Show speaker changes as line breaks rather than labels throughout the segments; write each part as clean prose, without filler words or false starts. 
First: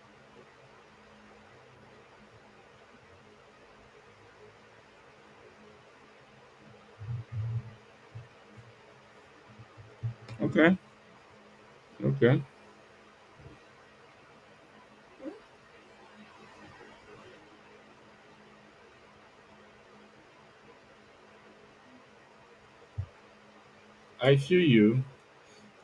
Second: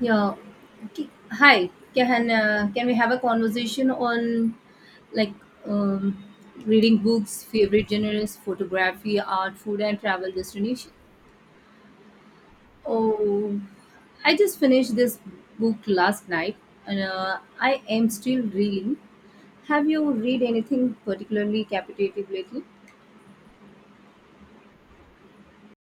Yeah. Hi. Can we have a conversation on like um, reading books, favorite genres, photography, art, food, and travel
Okay,
destination?
okay.
Oh, I just finished this book last night, and I am still reading. Have you read anything particularly captivating lately?
I feel you.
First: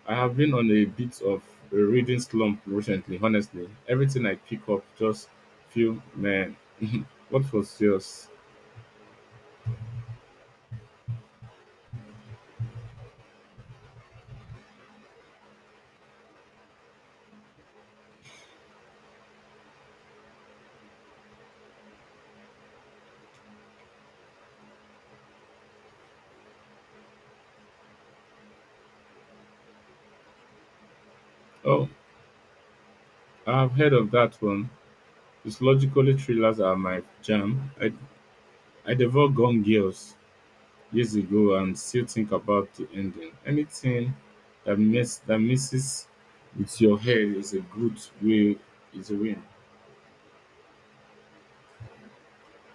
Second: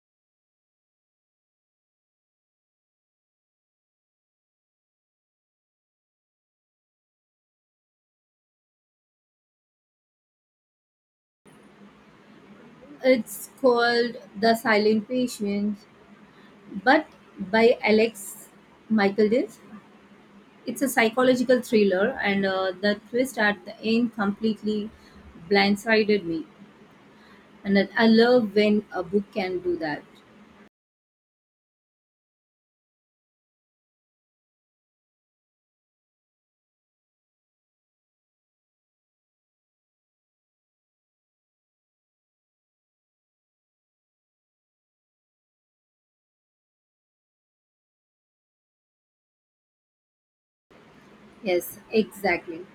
I have been on a bit of a reading slump recently, honestly. Everything I pick up just feel man. What was yours?
It's called The Silent Patient, but by Alex Michaeldis. It's a psychological thriller, and the twist at the end completely blindsided me. And I love when a book can do that.
Oh, I have heard of that one. Psychologically thrillers are my jam. I devoured Gone Girls years ago and still think about the ending. Anything that messes with your head is a win.
Yes, exactly.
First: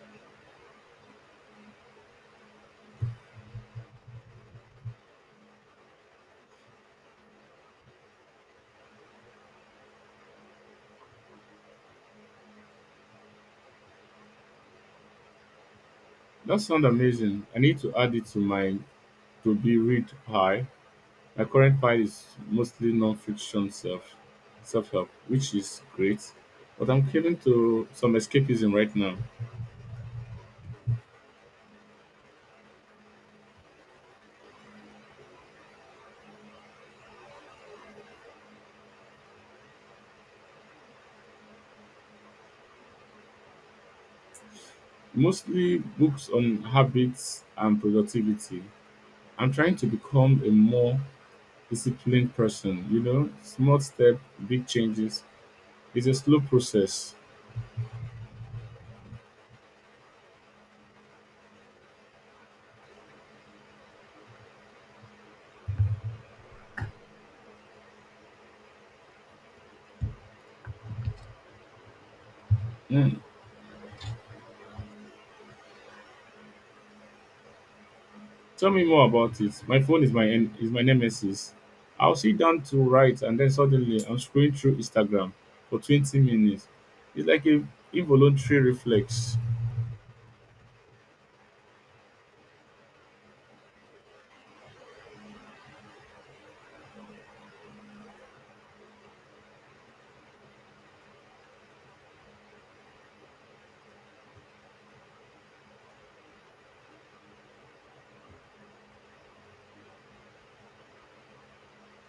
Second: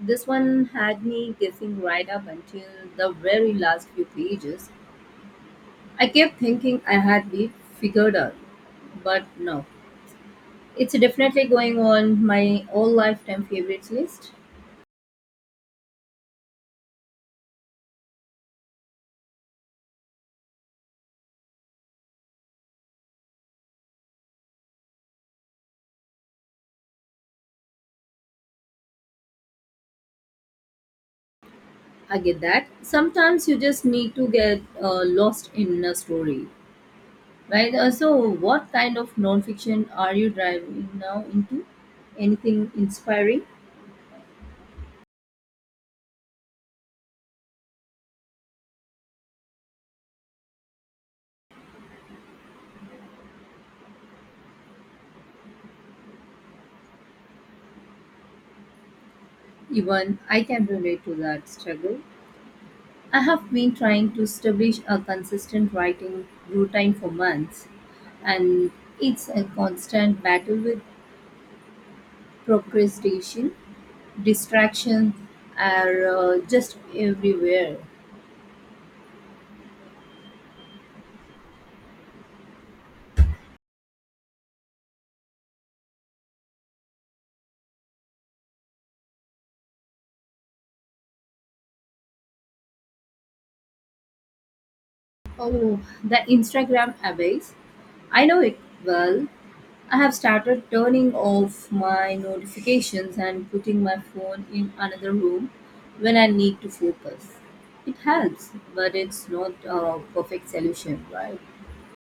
This one had me guessing right up until the very last few pages. I kept thinking I had it figured out, but no. It's definitely going on my all lifetime favorites list.
That sounds amazing. I need to add it to my to be read high. My current pile is mostly non-fiction self-help, which is great, but I'm catering to some escapism right now.
I get that. Sometimes you just need to get lost in a story. Right. So, what kind of nonfiction are you driving now into? Anything inspiring?
Mostly books on habits and productivity. I'm trying to become a more disciplined person. You know, small step, big changes. It's a slow process.
Even I can relate to that struggle. I have been trying to establish a consistent writing routine for months, and it's a constant battle with
Hmm.
procrastination, distractions are just everywhere.
Tell me more about it. My phone is my nemesis. I'll sit down to write and then suddenly I'm scrolling through Instagram for 20 minutes. It's like a involuntary reflex.
Oh, the Instagram abyss. I know it well. I have started turning off my notifications and putting my phone in another room when I need to focus. It helps, but it's not a perfect solution, right?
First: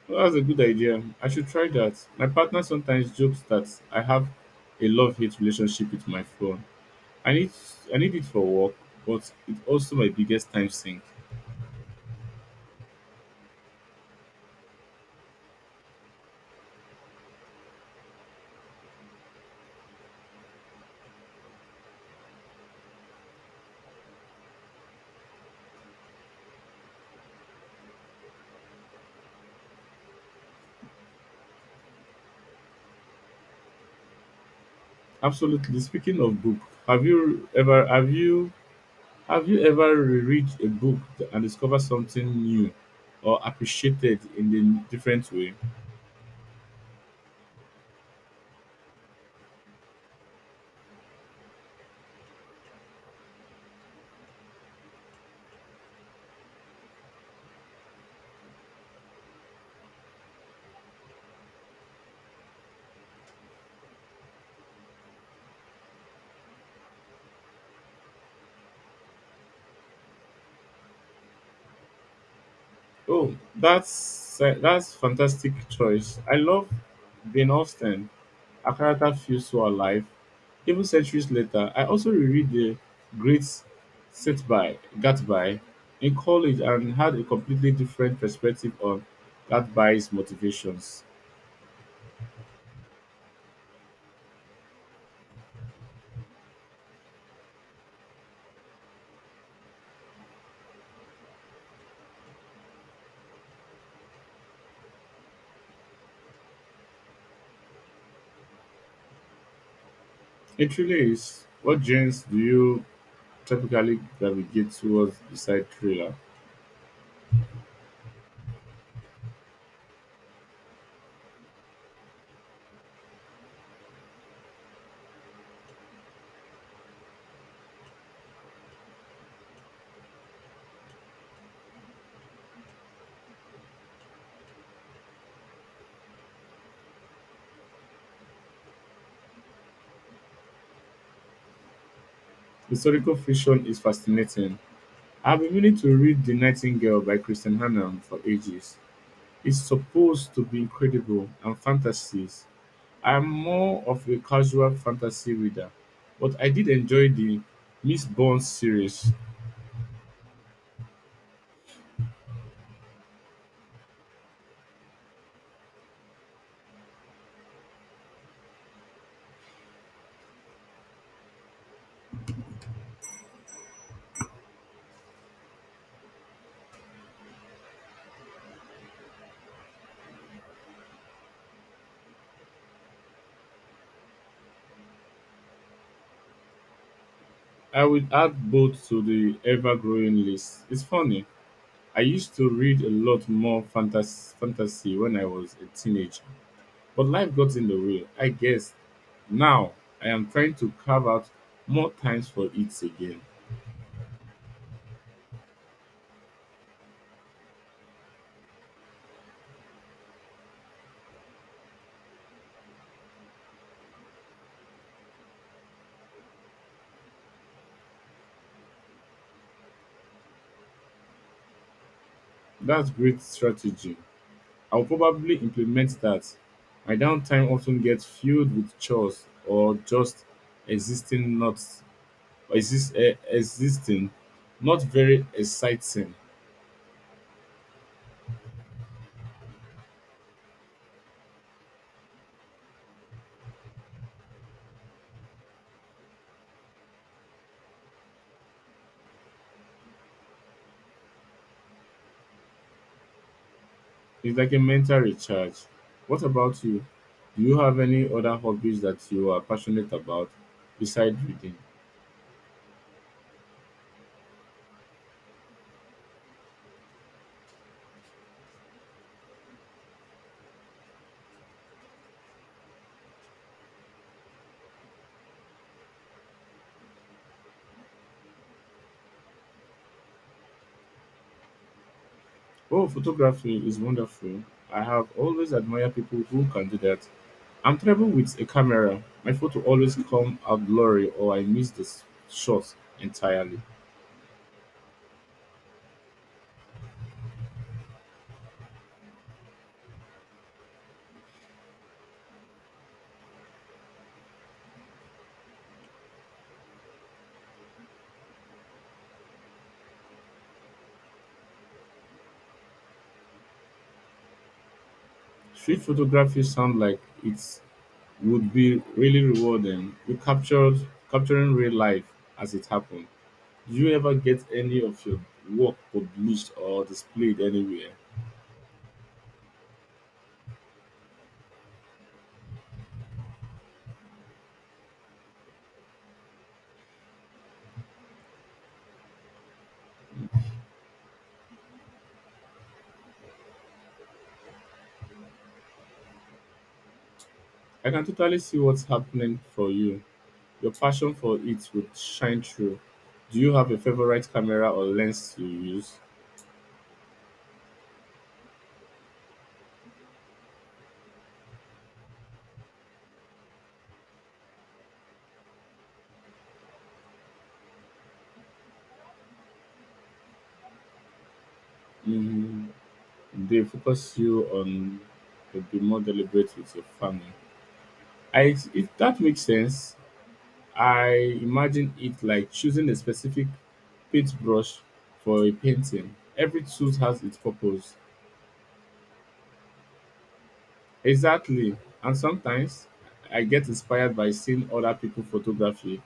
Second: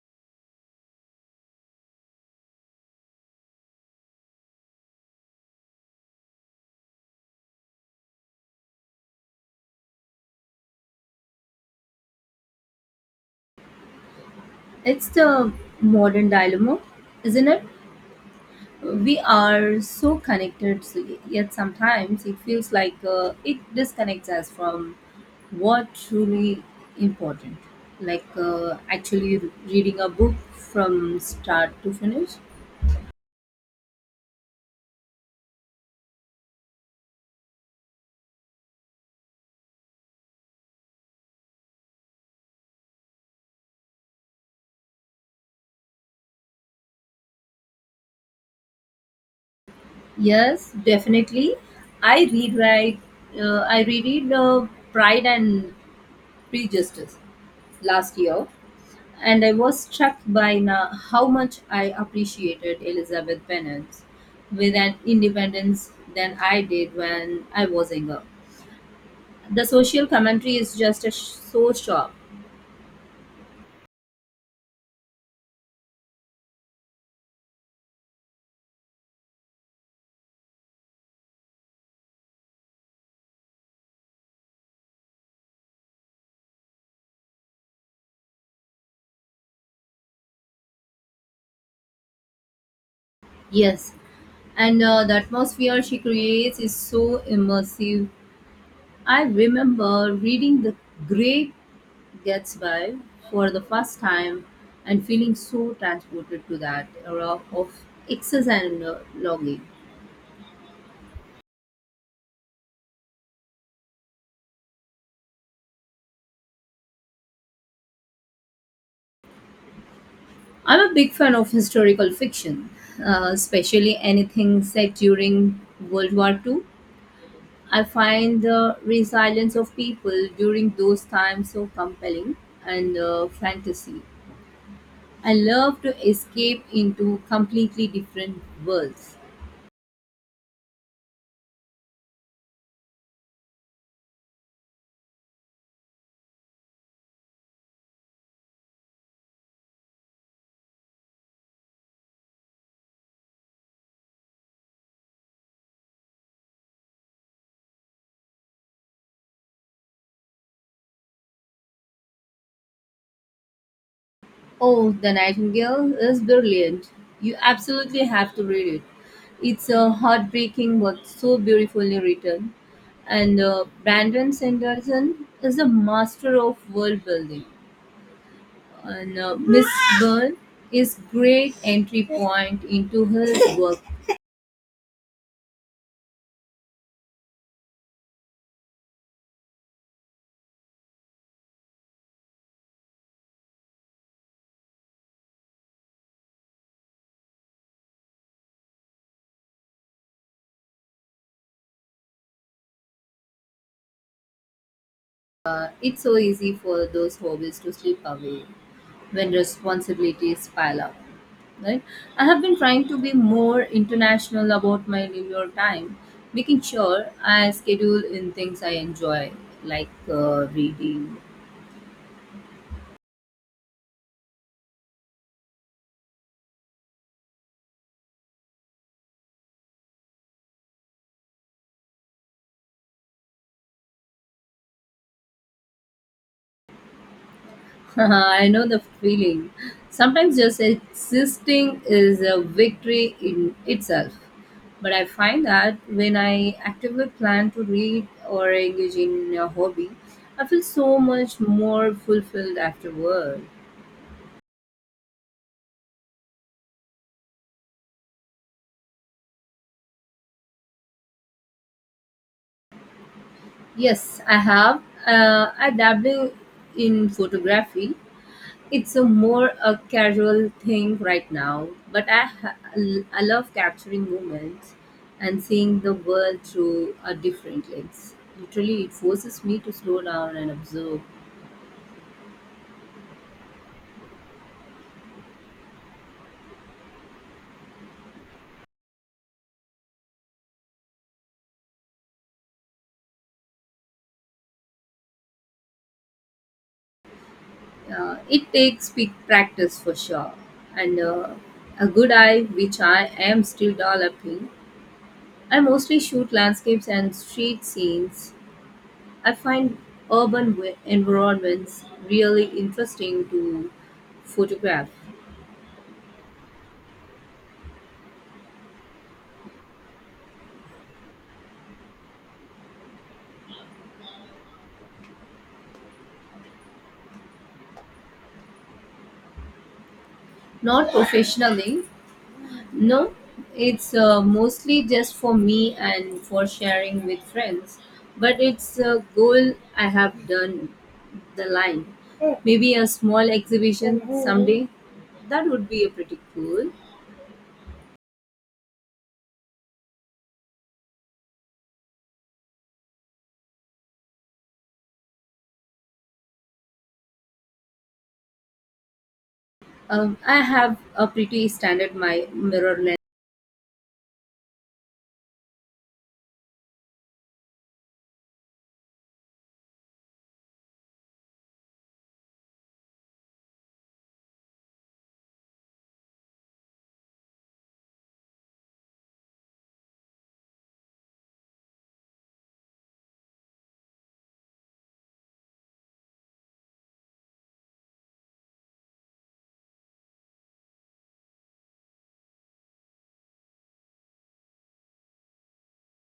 Well, that's a good idea. I should try that. My partner sometimes jokes that I have a love-hate relationship with my phone. I need I need it for work, but it's also my biggest time sink.
It's the modern dilemma, isn't it? We are so connected, so yet sometimes it feels like it disconnects us from what truly important, like actually reading a book from start to finish.
Absolutely. Speaking of book, have you ever have you Have you ever reread a book and discovered something new or appreciated in a different way?
Yes, definitely. I read, I reread Pride and Prejudice last year, and I was struck by na how much I appreciated Elizabeth Bennet with an independence than I did when I was younger. The social commentary is just so sharp.
Oh, that's fantastic choice. I love Jane Austen. Her character feels so alive. Even centuries later, I also reread the Great Set by Gatsby in college and had a completely different perspective on Gatsby's motivations.
Yes, and the atmosphere she creates is so immersive. I remember reading The Great Gatsby for the first time and feeling so transported to that era of excess and logging.
It really is. What genres do you typically gravitate towards beside thriller?
I'm a big fan of historical fiction, especially anything set during World War II. I find the resilience of people during those times so compelling, and fantasy. I love to escape into completely different worlds.
Historical fiction is fascinating. I've been meaning to read The Nightingale by Christian Hannah for ages. It's supposed to be incredible and fantasies. I'm more of a casual fantasy reader, but I did enjoy the Miss Bond series.
Oh, The Nightingale is brilliant. You absolutely have to read it. It's a heartbreaking but so beautifully written. And Brandon Sanderson is a master of world building. And Miss Byrne is great entry point into his work.
I will add both to the ever growing list. It's funny. I used to read a lot more fantasy when I was a teenager. But life got in the way, I guess. Now I am trying to carve out more times for it again.
It's so easy for those hobbies to slip away when responsibilities pile up, right. I have been trying to be more international about my leisure time, making sure I schedule in things I enjoy, like reading.
That's great strategy. I'll probably implement that. My downtime often gets filled with chores or just existing exist, eh, existing, not very exciting.
I know the feeling. Sometimes just existing is a victory in itself. But I find that when I actively plan to read or engage in a hobby, I feel so much more fulfilled afterward.
It's like a mental recharge. What about you? Do you have any other hobbies that you are passionate about besides reading?
Yes, I have. I dabble in photography. It's a more a casual thing right now, but I love capturing moments and seeing the world through a different lens. Literally, it forces me to slow down and observe.
Oh, photography is wonderful. I have always admired people who can do that. I'm terrible with a camera. My photo always come out blurry or I miss the shot entirely.
It takes big practice for sure, and a good eye, which I am still developing. I mostly shoot landscapes and street scenes. I find urban environments really interesting to photograph.
Street photography sounds like it would be really rewarding. You captured capturing real life as it happened. Do you ever get any of your work published or displayed anywhere?
Not professionally, no. It's mostly just for me and for sharing with friends. But it's a goal I have done the line. Maybe a small exhibition someday. That would be a pretty cool.
I can totally see what's happening for you. Your passion for it will shine through. Do you have a favorite camera or lens you use?
I have a pretty standard my mirror lens.
Mm, they focus you on to be more deliberate with your farming. If that makes sense, I imagine it like choosing a specific paintbrush for a painting. Every tool has its purpose. Exactly. And sometimes I get inspired by seeing other people photography.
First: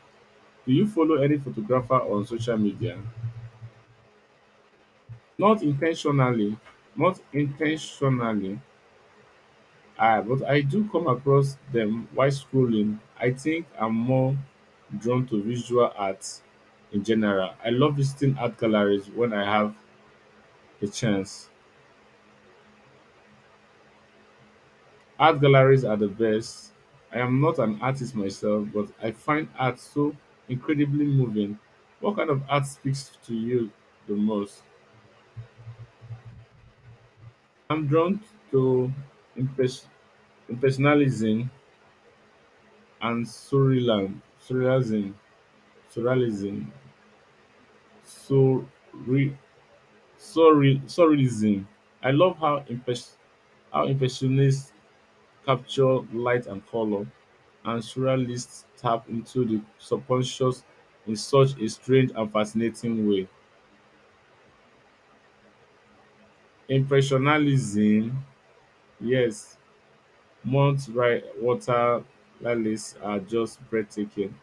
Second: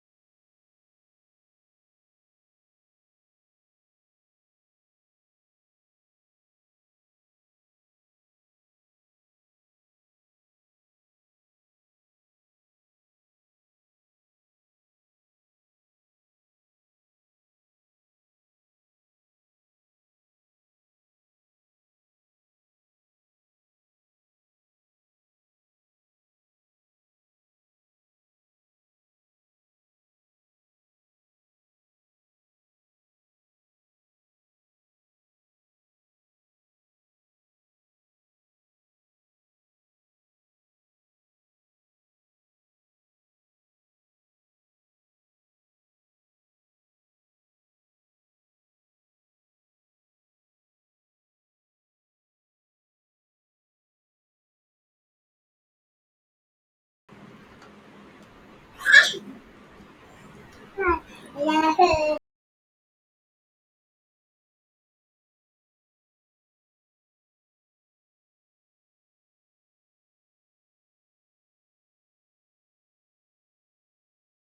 Do you follow any photographer on social media? Not intentionally, not intentionally, but I do come across them while scrolling. I think I'm more drawn to visual arts in general. I love visiting art galleries when I have a chance. Art galleries are the best. I am not an artist myself, but I find art so incredibly moving. What kind of art speaks to you the most? I'm drawn to impress- impressionism and surrealism, surrealism, surre- surrealism. I love how impressionists capture light and color, and surrealists tap into the subconscious in such a strange and fascinating way. Impressionalism, yes, water lilies are just breathtaking.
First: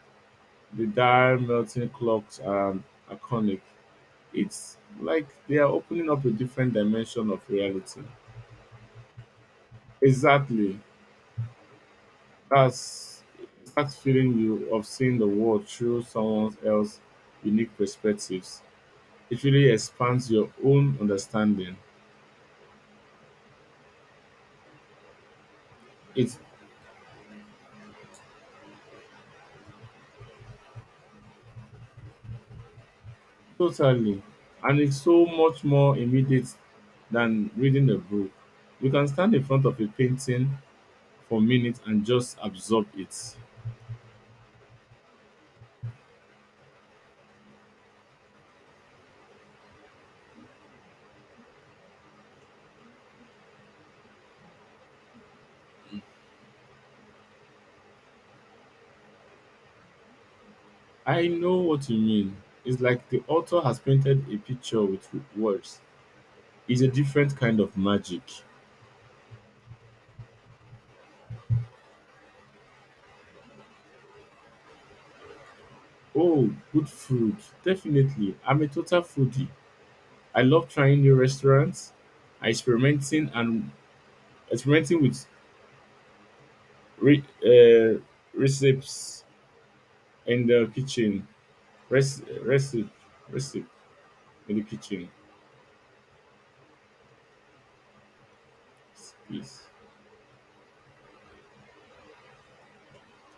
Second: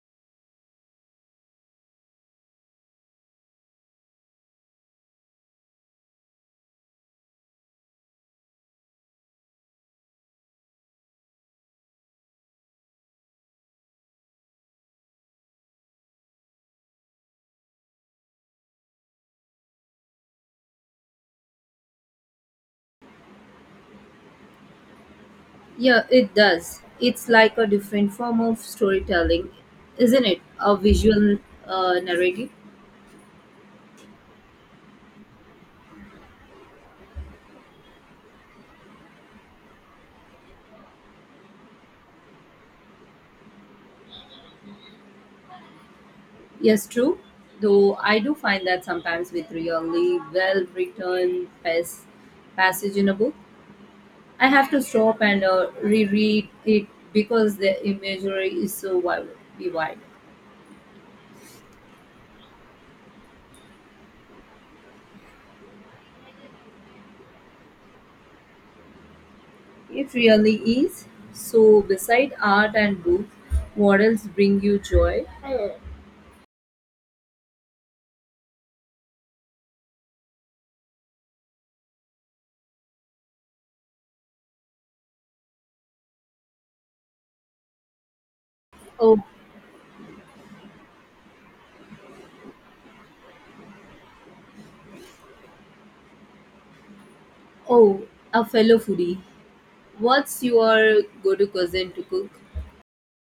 The dire melting clocks are iconic. It's like they are opening up a different dimension of reality. Exactly. That's that feeling you of seeing the world through someone else's unique perspectives. It really expands your own understanding.
Yeah, it
It's
does. It's like a different form of storytelling, isn't it? A visual narrative.
totally, and it's so much more immediate than reading a book. You can stand in front of a painting for minutes and just absorb it.
Yes, true. Though I do find that sometimes with really well written passage in a book, I have to stop and reread it because the imagery is so vivid.
I know what you mean. It's like the author has painted a picture with words. It's a different kind of magic.
It really is. So, beside art and books, what else bring you joy?
Oh, good food. Definitely. I'm a total foodie. I love trying new restaurants, experimenting and experimenting with re- uh,
Oh,
recipes in the kitchen. Rec- recipe, Recipe in the kitchen.
oh, a fellow foodie.
Please.
What's your go-to cousin to cook?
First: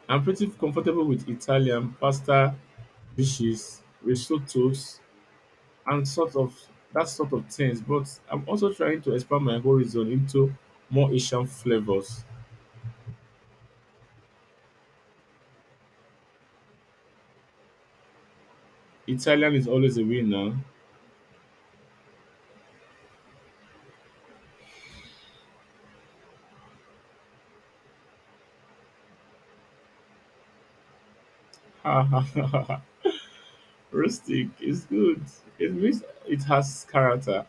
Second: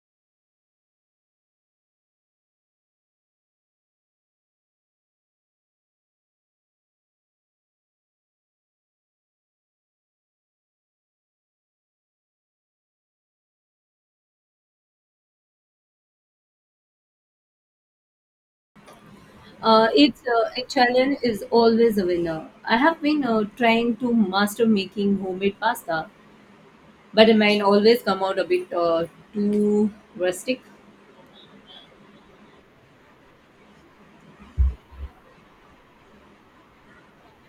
I'm pretty comfortable with Italian pasta dishes, risottos, and that sort of things. But I'm also trying to expand my horizon into more Asian flavors. Italian is
Uh,
always a
it's uh,
winner.
a challenge is always a winner. I have been trying to master making homemade pasta, but mine always come out a bit too rustic.
Ha, ha, ha, ha, ha. Rustic is good. It means it has character.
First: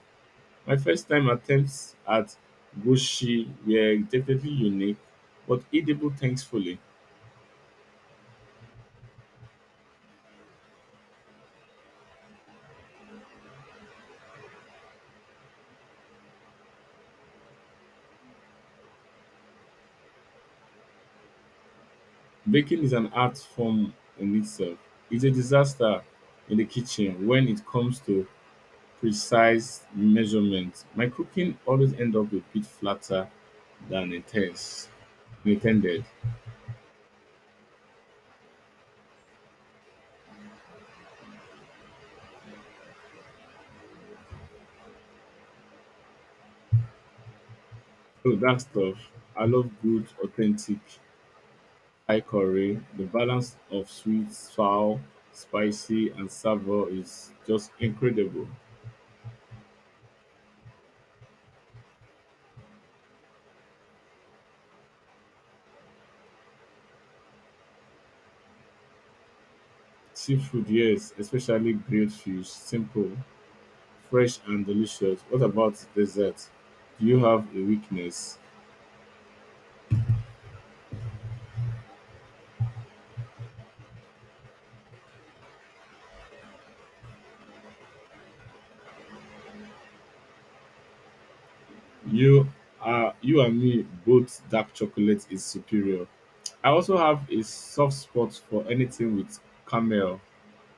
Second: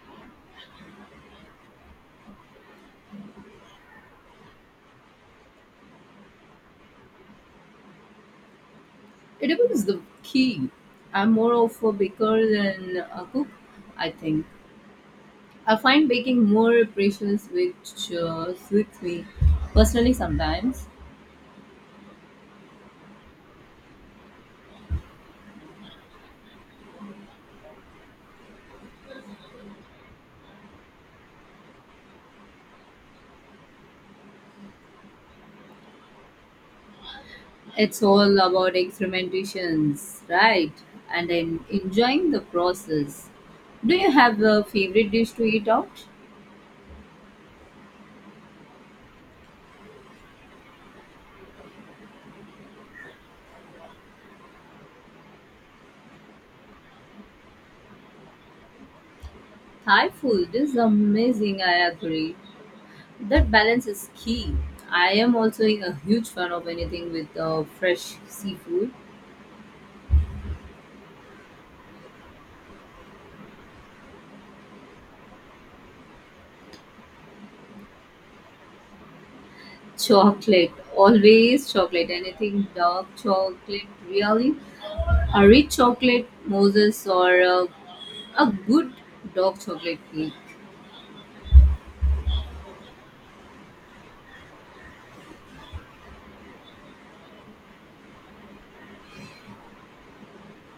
My first time attempts at gushi were definitely unique, but edible thankfully.
It is the key. I'm more of a baker than a cook, I think. I find baking more precious, which suits me personally sometimes.
Baking is an art form in itself. It's a disaster in the kitchen when it comes to precise measurements. My cooking always end up a bit flatter than intense intended.
It's all about experimentations, right? And I'm enjoying the process. Do you have a favorite dish to eat out?
So that stuff. I love good, authentic Thai curry. The balance of sweet, sour, spicy, and savour is just incredible.
Thai food is amazing, I agree. That balance is key. I am also a huge fan of anything with fresh seafood.
Seafood, yes, especially grilled fish, simple, fresh, and delicious. What about dessert? Do you have a weakness?
Chocolate, always chocolate. Anything dark chocolate, really. A rich chocolate, Moses, or a good dark chocolate cake.
You you and me both, dark chocolate is superior. I also have a soft spot for anything with caramel.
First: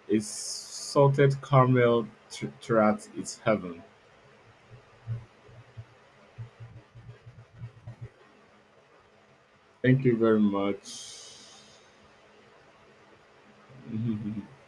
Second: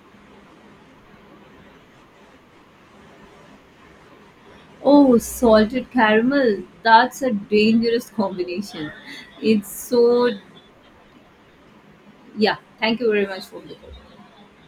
A salted caramel tart is heaven.
Oh, salted caramel. That's a dangerous combination. It's
Thank you
so.
very much.
Yeah, thank you very much for this.